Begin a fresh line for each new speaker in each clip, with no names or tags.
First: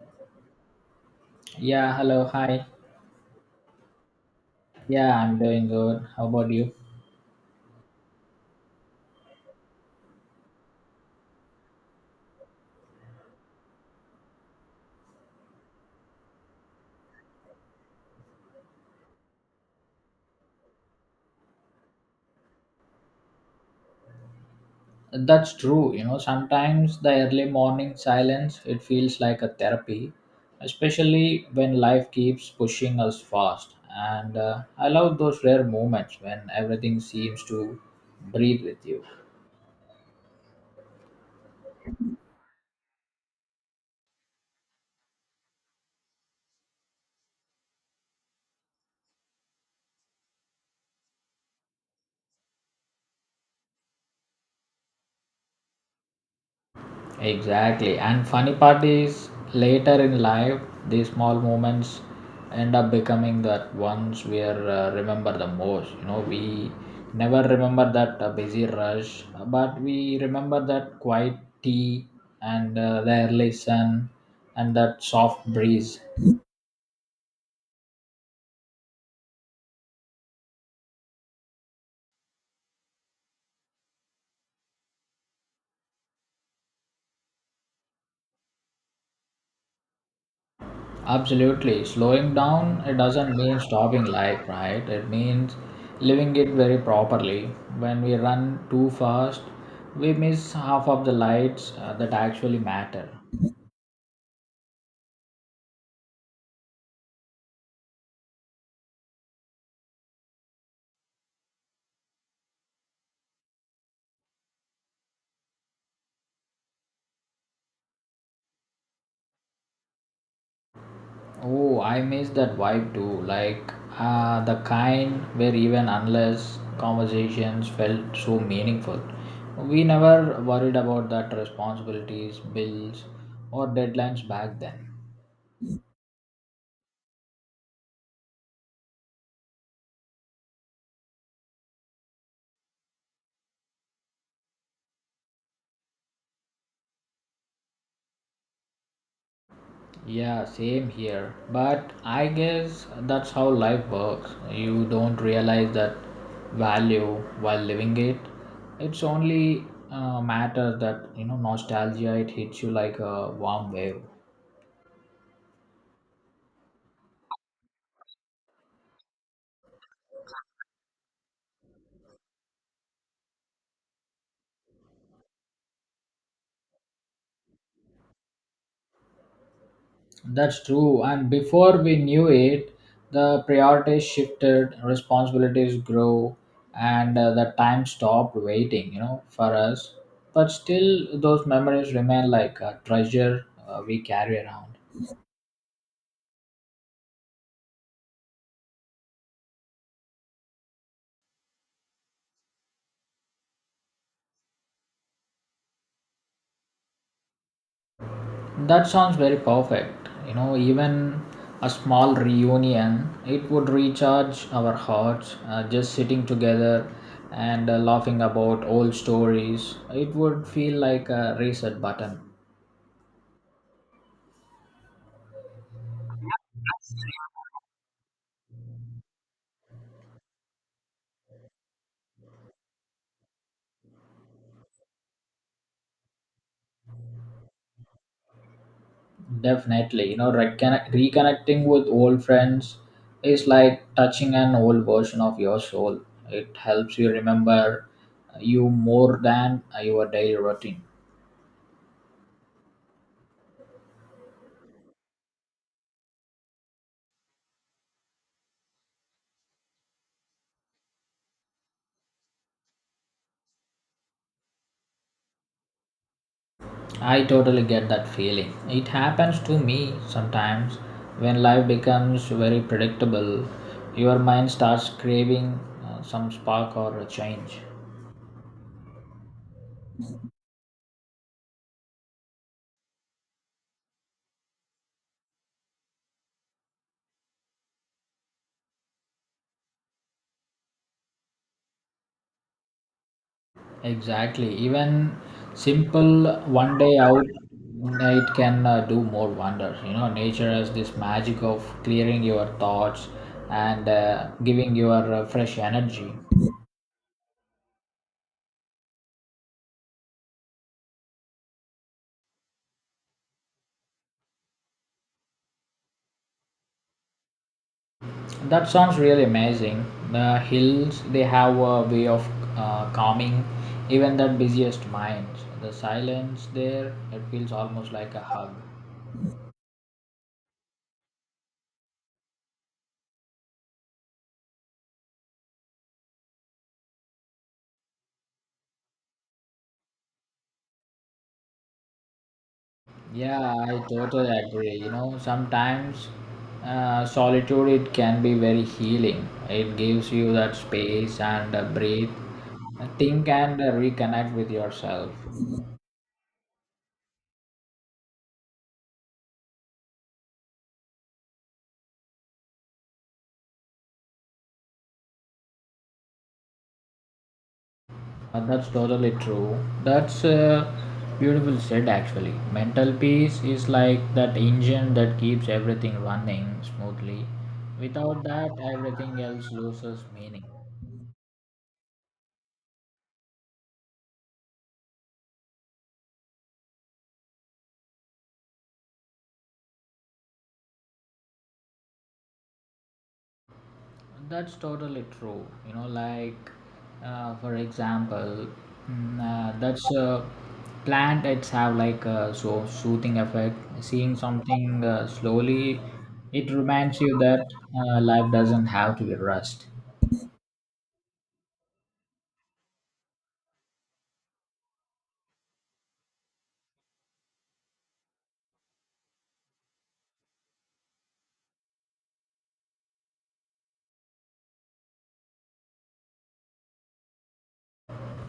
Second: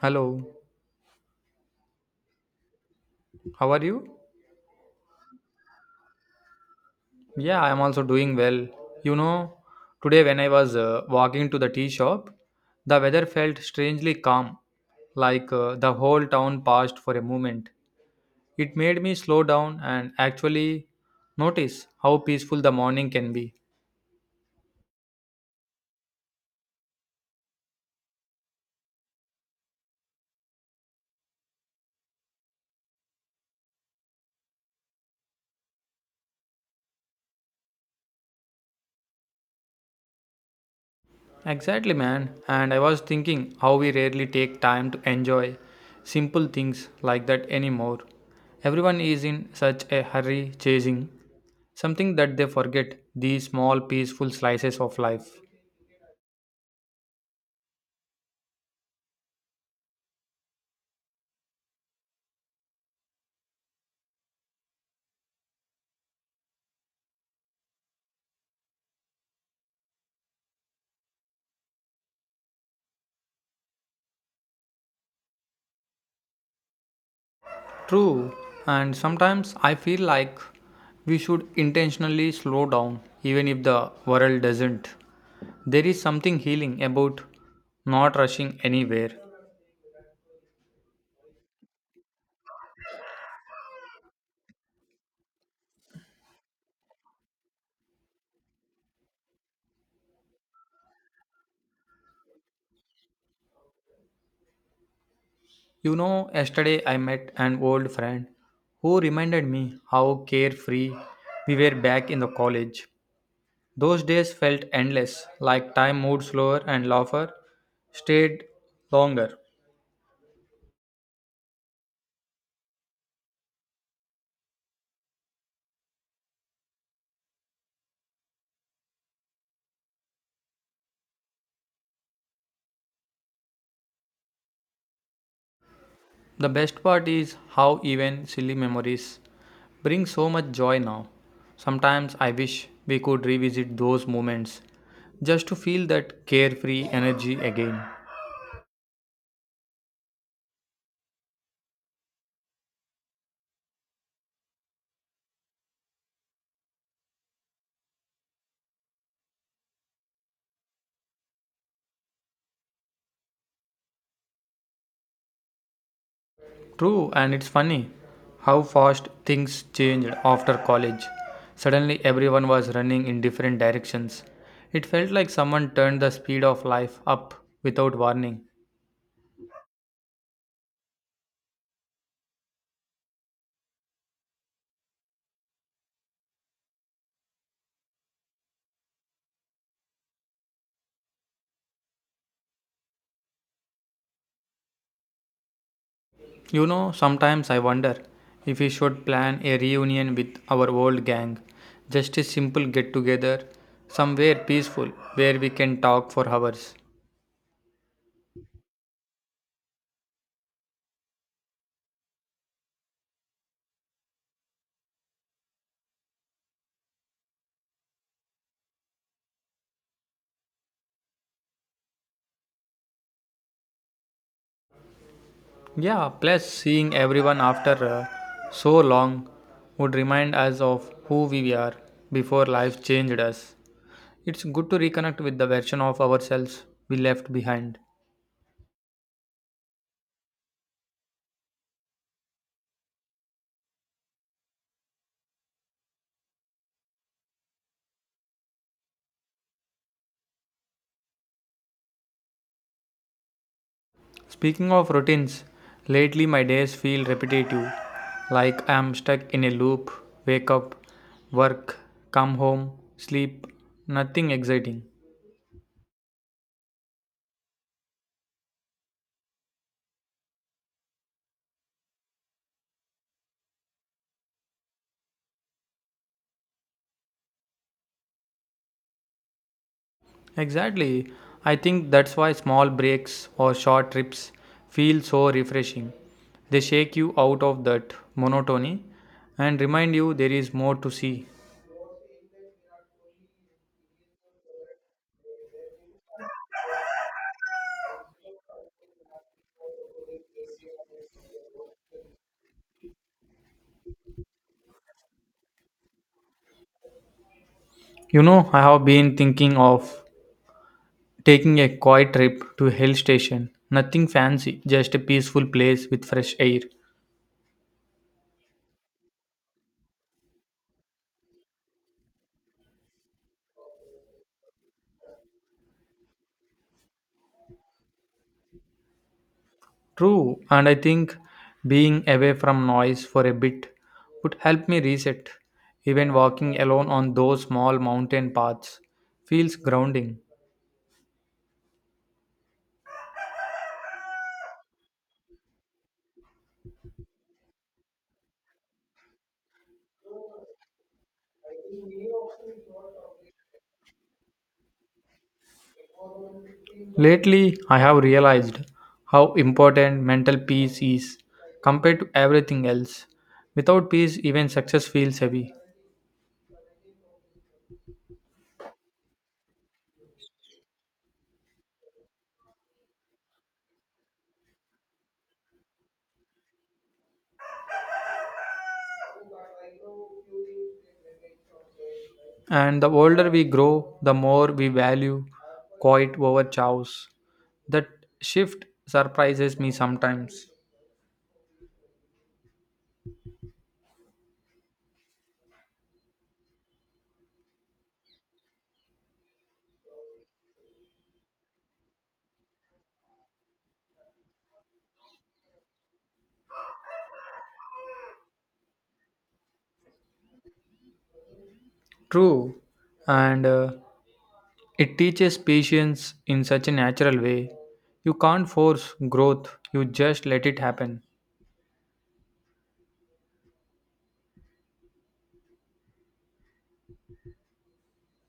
Hello,
Yeah, hello, hi.
how are you?
Yeah, I'm doing good. How about you?
Yeah, I am also doing well. You know, today when I was walking to the tea shop, the weather felt strangely calm, like the whole town paused for a moment. It made me slow down and actually notice how peaceful the morning can be.
That's true. You know, sometimes the early morning silence, it feels like a therapy, especially when life keeps pushing us fast. And I love those rare moments when everything seems to breathe with you.
Exactly, man. And I was thinking how we rarely take time to enjoy simple things like that anymore. Everyone is in such a hurry chasing something that they forget these small peaceful slices of life.
Exactly. And funny part is later in life, these small moments end up becoming that ones we are remember the most. You know, we never remember that busy rush, but we remember that quiet tea and the early sun and that soft breeze.
True, and sometimes I feel like we should intentionally slow down even if the world doesn't. There is something healing about not rushing anywhere.
Absolutely. Slowing down, it doesn't mean stopping life, right? It means living it very properly. When we run too fast, we miss half of the lights that actually matter.
You know, yesterday I met an old friend who reminded me how carefree we were back in the college. Those days felt endless, like time moved slower and laughter stayed longer.
Oh, I miss that vibe too. Like the kind where even unless conversations felt so meaningful. We never worried about that responsibilities, bills, or deadlines back then.
The best part is how even silly memories bring so much joy now. Sometimes I wish we could revisit those moments just to feel that carefree energy again.
Yeah, same here. But I guess that's how life works. You don't realize that value while living it. It's only matter that you know nostalgia. It hits you like a warm wave.
True, and it's funny how fast things changed after college. Suddenly, everyone was running in different directions. It felt like someone turned the speed of life up without warning.
That's true. And before we knew it, the priorities shifted, responsibilities grew, and the time stopped waiting. You know, for us. But still, those memories remain like a treasure we carry around.
You know, sometimes I wonder if we should plan a reunion with our old gang. Just a simple get together, somewhere peaceful, where we can talk for hours.
That sounds very perfect. You know, even a small reunion, it would recharge our hearts. Just sitting together and laughing about old stories, it would feel like a reset button.
Yeah, plus seeing everyone after so long would remind us of who we were before life changed us. It's good to reconnect with the version of ourselves we left behind.
Definitely, you know, reconnecting with old friends is like touching an old version of your soul. It helps you remember you more than your daily routine.
Speaking of routines, lately my days feel repetitive, like I'm stuck in a loop wake up, work, come home, sleep, nothing exciting.
I totally get that feeling. It happens to me sometimes when life becomes very predictable. Your mind starts craving some spark or a change.
Exactly. I think that's why small breaks or short trips feel so refreshing. They shake you out of that monotony and remind you there is more to see.
Exactly. Even simple one day out, it can do more wonders. You know, nature has this magic of clearing your thoughts and giving your fresh energy.
You know, I have been thinking of taking a quiet trip to a hill station. Nothing fancy, just a peaceful place with fresh air.
That sounds really amazing. The hills, they have a way of calming even the busiest minds. The silence there, it feels almost like a hug.
True, and I think being away from noise for a bit would help me reset. Even walking alone on those small mountain paths feels grounding.
Yeah, I totally agree. You know, sometimes solitude it can be very healing. It gives you that space and breathe, think and reconnect with yourself.
Lately, I have realized how important mental peace is compared to everything else. Without peace, even success feels heavy.
That's totally true. That's beautiful said actually. Mental peace is like that engine that keeps everything running smoothly. Without that, everything else loses meaning.
And the older we grow, the more we value quiet over chaos. That shift surprises me sometimes.
That's totally true. You know, like for example, mm, that's plant. It's have like a so soothing effect. Seeing something slowly, it reminds you that life doesn't have to be rushed.
True, and it teaches patience in such a natural way. You can't force growth, you just let it happen.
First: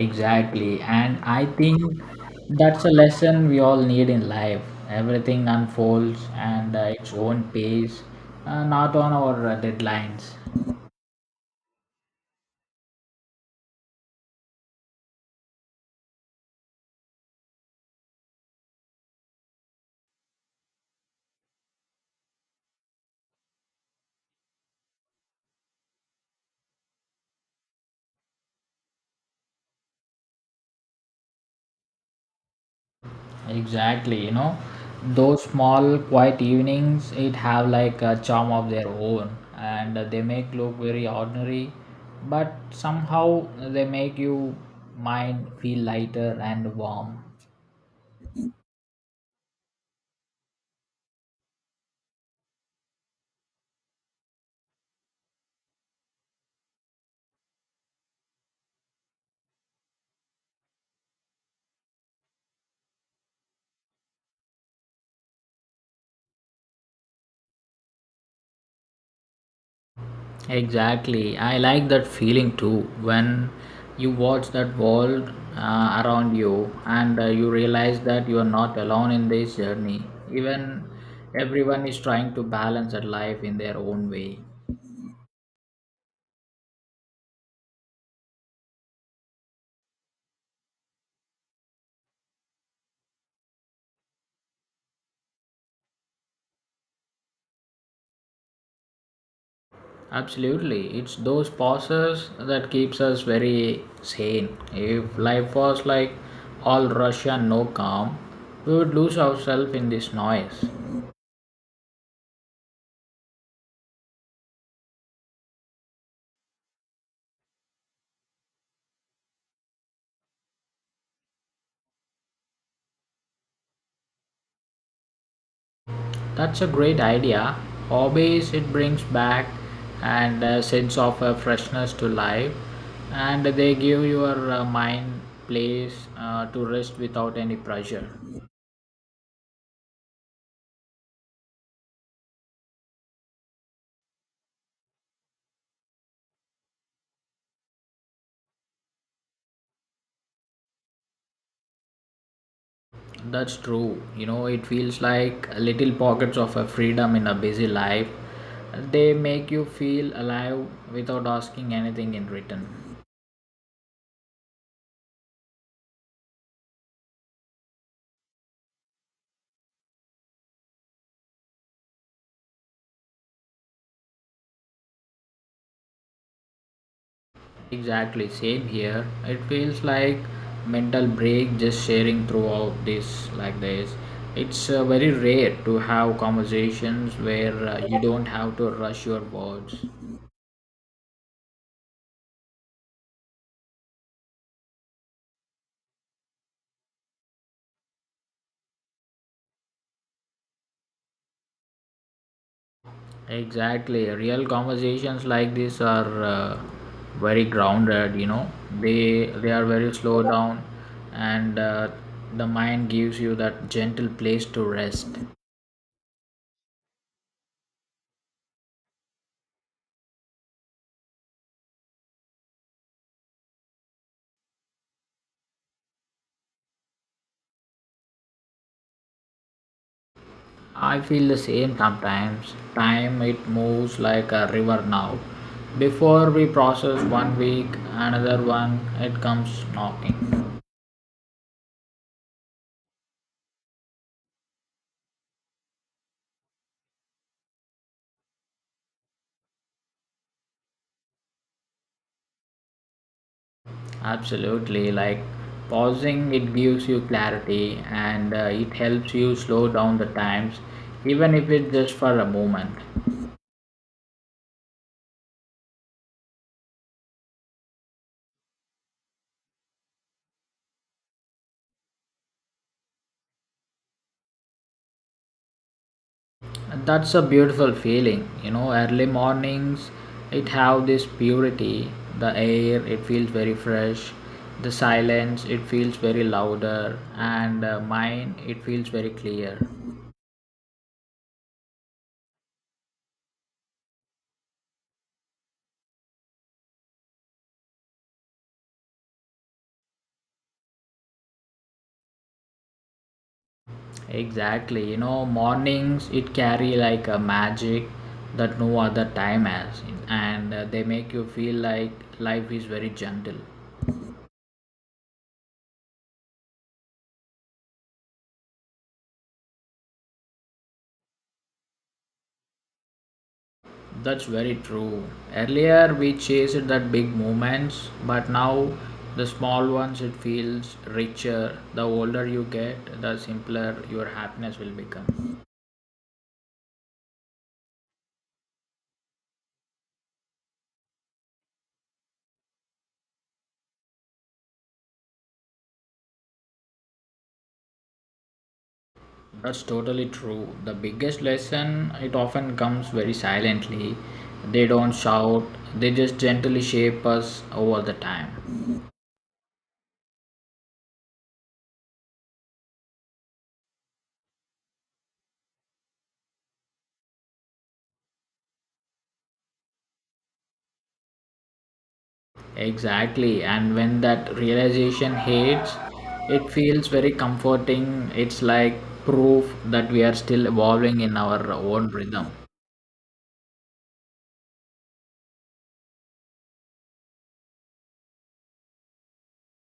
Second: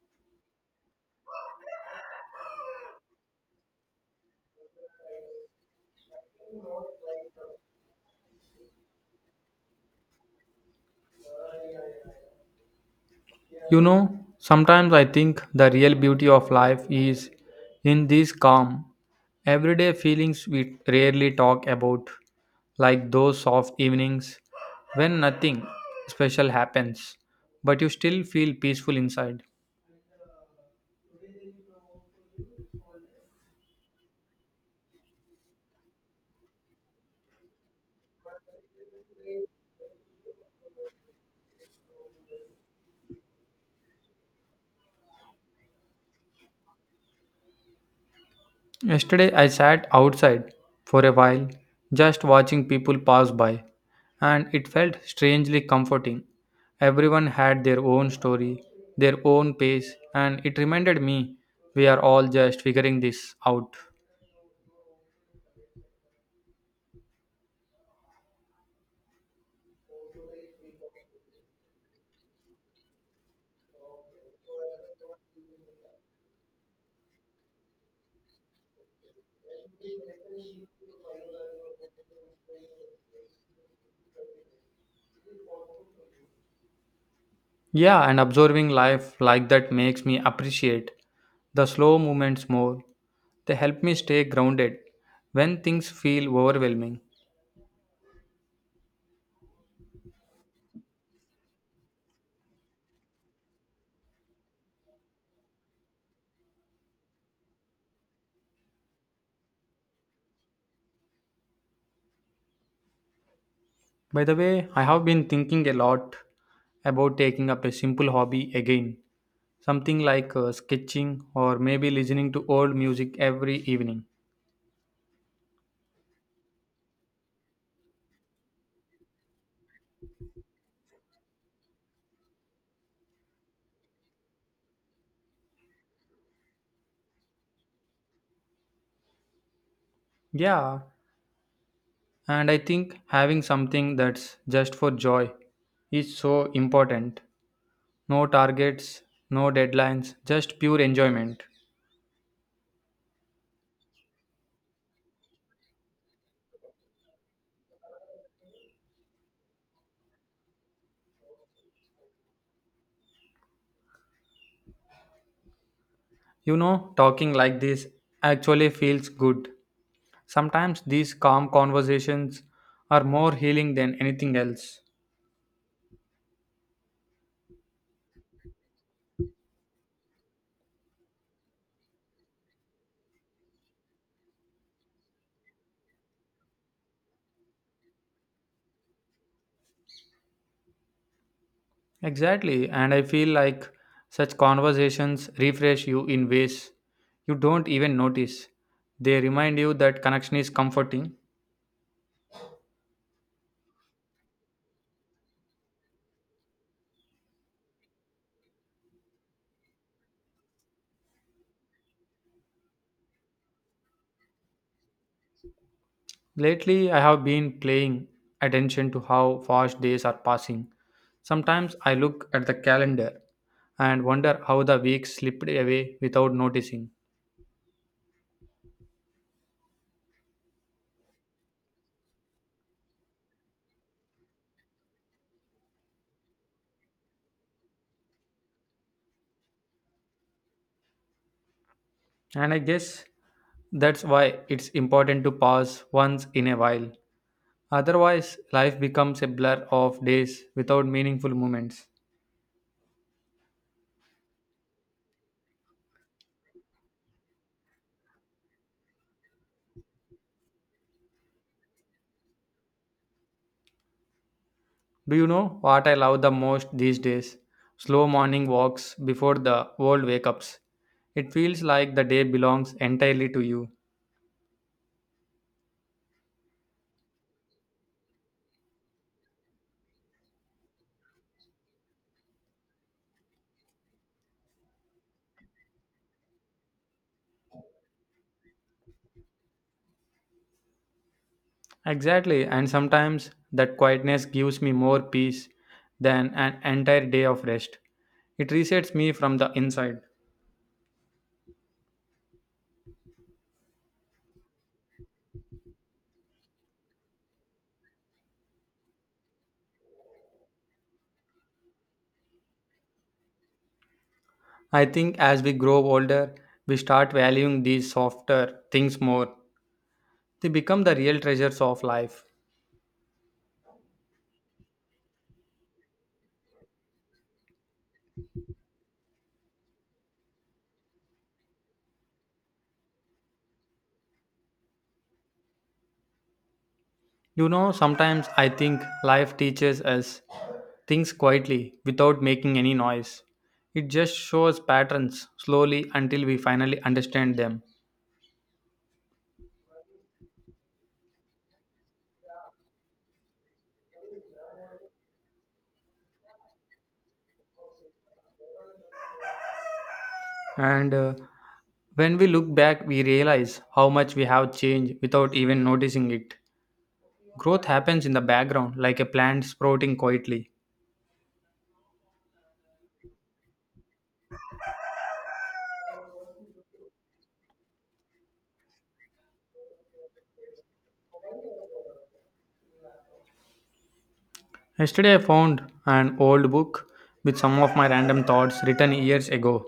Exactly. And I think that's a lesson we all need in life. Everything unfolds and its own pace, not on our deadlines.
You know, sometimes I think the real beauty of life is in these calm, everyday feelings we rarely talk about, like those soft evenings when nothing special happens, but you still feel peaceful inside.
Exactly. You know, those small quiet evenings, it have like a charm of their own and they make look very ordinary, but somehow they make you mind feel lighter and warm.
Yesterday, I sat outside for a while, just watching people pass by, and it felt strangely comforting. Everyone had their own story, their own pace, and it reminded me we are all just figuring this out.
Exactly. I like that feeling too when you watch that world around you and you realize that you are not alone in this journey. Even everyone is trying to balance that life in their own way.
Yeah, and observing life like that makes me appreciate the slow movements more. They help me stay grounded when things feel overwhelming.
Absolutely. It's those pauses that keeps us very sane. If life was like all rush and no calm, we would lose ourselves in this noise.
By the way, I have been thinking a lot about taking up a simple hobby again, something like sketching or maybe listening to old music every evening.
That's a great idea. Hobbies, it brings back and a sense of freshness to life, and they give your mind place to rest without any pressure.
Yeah, and I think having something that's just for joy is so important. No targets, no deadlines, just pure enjoyment.
That's true. You know, it feels like little pockets of freedom in a busy life. They make you feel alive without asking anything in return.
You know, talking like this actually feels good. Sometimes these calm conversations are more healing than anything else.
Exactly, same here. It feels like mental break just sharing throughout this like this. It's very rare to have conversations where you don't have to rush your words.
Exactly. And I feel like such conversations refresh you in ways you don't even notice. They remind you that connection is comforting.
Exactly, real conversations like this are very grounded. You know, they are very slow down, and the mind gives you that gentle place to rest.
Lately, I have been paying attention to how fast days are passing. Sometimes I look at the calendar and wonder how the week slipped away without noticing.
I feel the same sometimes. Time it moves like a river now. Before we process one week, another one, it comes knocking.
And I guess that's why it's important to pause once in a while. Otherwise, life becomes a blur of days without meaningful moments.
Absolutely, like pausing, it gives you clarity and it helps you slow down the times, even if it's just for a moment.
Do you know what I love the most these days? Slow morning walks before the world wake ups. It feels like the day belongs entirely to you.
And that's a beautiful feeling. You know, early mornings it have this purity. The air it feels very fresh, the silence it feels very louder and mine it feels very clear.
Exactly, and sometimes that quietness gives me more peace than an entire day of rest. It resets me from the inside.
Exactly. You know, mornings it carry like a magic that no other time has, and they make you feel like life is very gentle.
I think as we grow older, we start valuing these softer things more. They become the real treasures of life.
That's very true. Earlier we chased that big moments, but now the small ones it feels richer. The older you get, the simpler your happiness will become.
You know, sometimes I think life teaches us things quietly without making any noise. It just shows patterns slowly until we finally understand them.
That's totally true. The biggest lesson it often comes very silently. They don't shout, they just gently shape us over the time.
And when we look back, we realize how much we have changed without even noticing it. Growth happens in the background like a plant sprouting quietly.
Exactly, and when that realization hits, it feels very comforting. It's like proof that we are still evolving in our own rhythm.
Yesterday, I found an old book with some of my random thoughts written years ago.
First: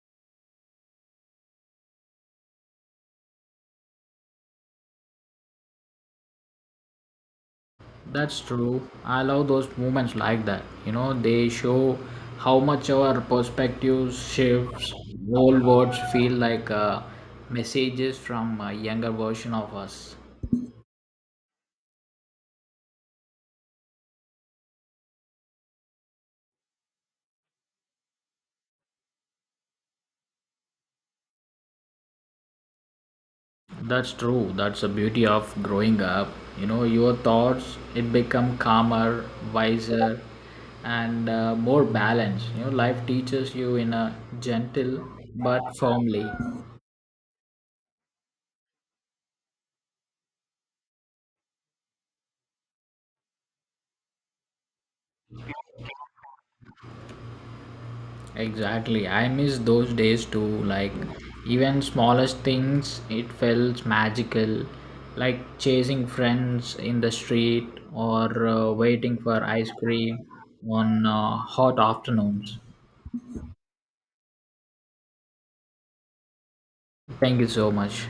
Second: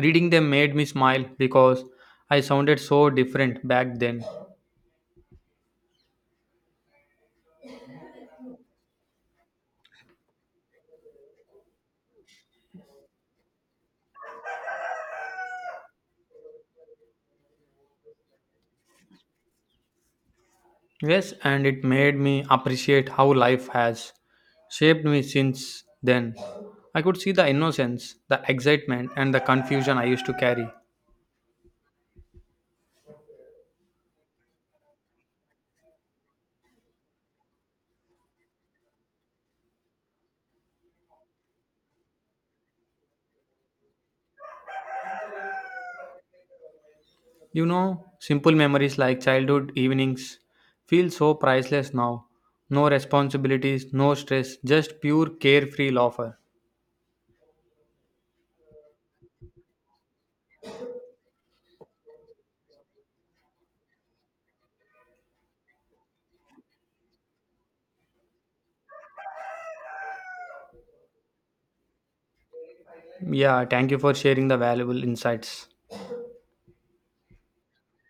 Reading them made me smile because I sounded so different back then.
That's true. I love those moments like that. You know, they show how much our perspectives shifts. Old words feel like messages from a younger version of us.
Yes, and it made me appreciate how life has shaped me since then. I could see the innocence, the excitement, and the confusion I used to carry.
That's true. That's the beauty of growing up. You know, your thoughts it become calmer, wiser, and more balanced. You know, life teaches you in a gentle but firmly.
You know, simple memories like childhood evenings feel so priceless now. No responsibilities, no stress, just pure carefree laughter.
Exactly. I miss those days too. Like even smallest things, it felt magical. Like chasing friends in the street or waiting for ice cream on hot afternoons.
Yeah, thank you for sharing the valuable insights.
Thank you so much.